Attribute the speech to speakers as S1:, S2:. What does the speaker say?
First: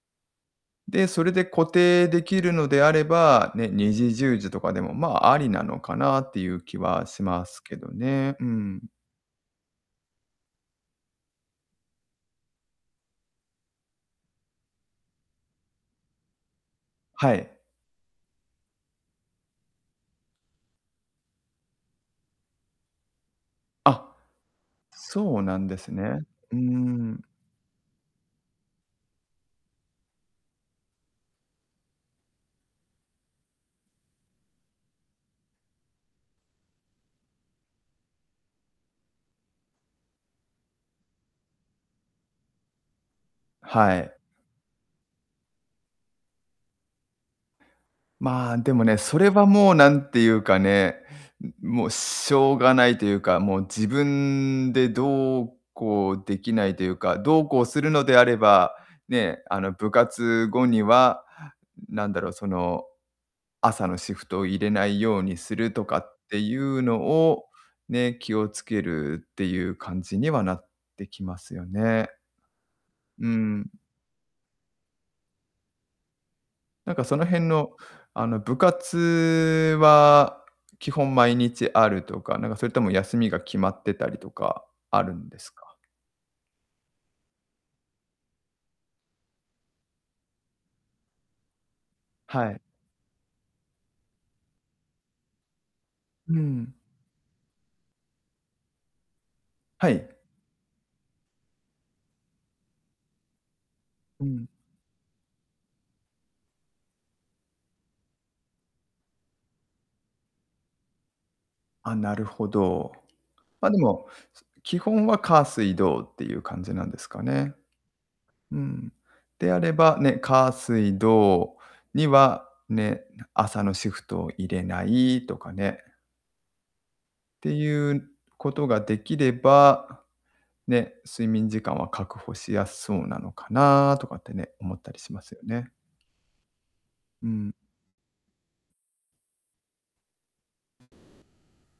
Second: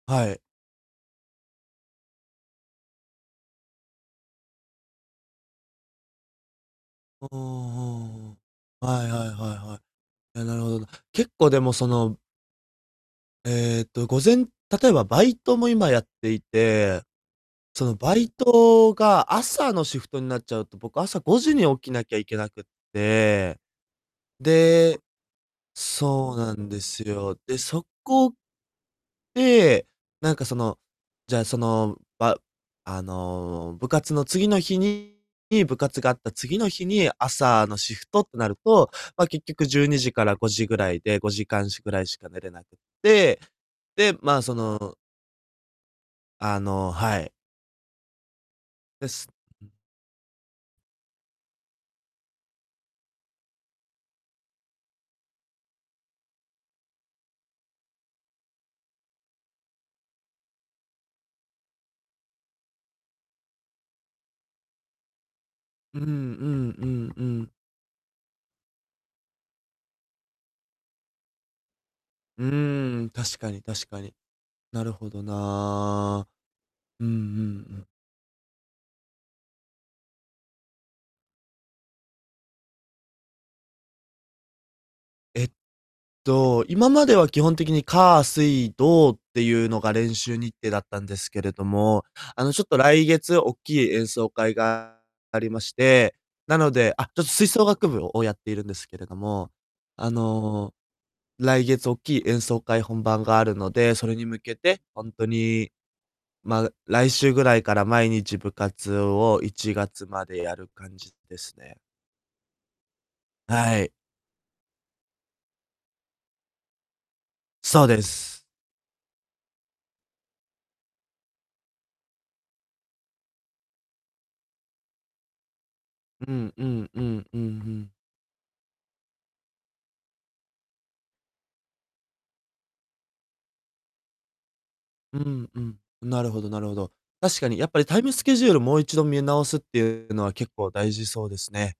S1: はい。
S2: で、それで固定できるのであれば、ね、2時10時とかでも、まあ、ありなのかなっていう気はし
S1: うー
S2: ますけど
S1: ん
S2: ね、
S1: う
S2: うーん。
S1: ーん。はいはいはいはい。え、なるほどな。結構でも、そのえっと、午前例えばバイトも今やっていて、
S2: はい。
S1: そのバイトが朝のシフトになっちゃうと、僕、朝5時に起きなきゃいけなくて、
S2: あ、
S1: で
S2: そうなんですね。
S1: そうな
S2: うー
S1: んです
S2: ん。
S1: よ。で、そこで、なんか、その、じゃ、その、ばあの、部活の次の日にに部活があった次の日に朝のシフトってなると、ま、結局12時から5時ぐらいで、5時間しぐらいしか寝れなくて、
S2: はい。
S1: で、まあ、そのあの、はい。
S2: まあ、でもね、
S1: で
S2: そ
S1: す。
S2: れは
S1: う
S2: も
S1: ん。
S2: う何ていうかね、うん、もう、しょうがないというか、もう、自分でどうこうできないというか、どうこうするのであれば、ね、あの、部活後には、ん、なんだろう、その、朝のシフトを入れないようにするとか
S1: うーんう
S2: って
S1: ー
S2: い
S1: んう
S2: う
S1: ー
S2: の
S1: んうー
S2: を、
S1: ん。
S2: ね、気をつけるっていう感じにはなってきますよね。
S1: うーん、
S2: うー
S1: 確かに
S2: ん。
S1: 確かに。なるほどな。
S2: なんか、
S1: うんう
S2: その辺
S1: ん
S2: の、
S1: うん。
S2: あの、部活は基本毎日あるとか、なんか、それとも休みが決まってたりとか、あるんで
S1: え
S2: す
S1: っ
S2: か？
S1: と、今までは基本的に火、水、土っていうのが練習日程だったんですけれども、あ
S2: は
S1: の、
S2: い。
S1: ちょっと来月おっきい演奏会がありまして、
S2: う
S1: なの
S2: ん。
S1: であ、ちょっと吹奏楽部ををやっているんですけれども。
S2: はい。
S1: あの、来月おっきい演奏会本番があるので、それに
S2: う
S1: 向
S2: ん。
S1: けてほんとに、まあ、来週ぐらいから毎日部活を1月までやる感じですね。
S2: あ、なるほど。ま、で
S1: はい。
S2: も、す基本は火、水、土っていう感じなんですかね。
S1: そうです。
S2: うん。であれば、ね、火、水、土には、ね、な朝のシフトを入れないとかね。
S1: うんうんうんうんう
S2: て
S1: ん。
S2: いうことができれば、ね、睡眠時間は確保しやすそうなのかなとかってね、思ったりし
S1: う
S2: ますよ
S1: んう
S2: ね。
S1: ん、なるほどなるほど。
S2: う
S1: 確か
S2: ん。
S1: にやっぱりタイムスケジュールもう一度見直すっていうのは、結構大事そうですね。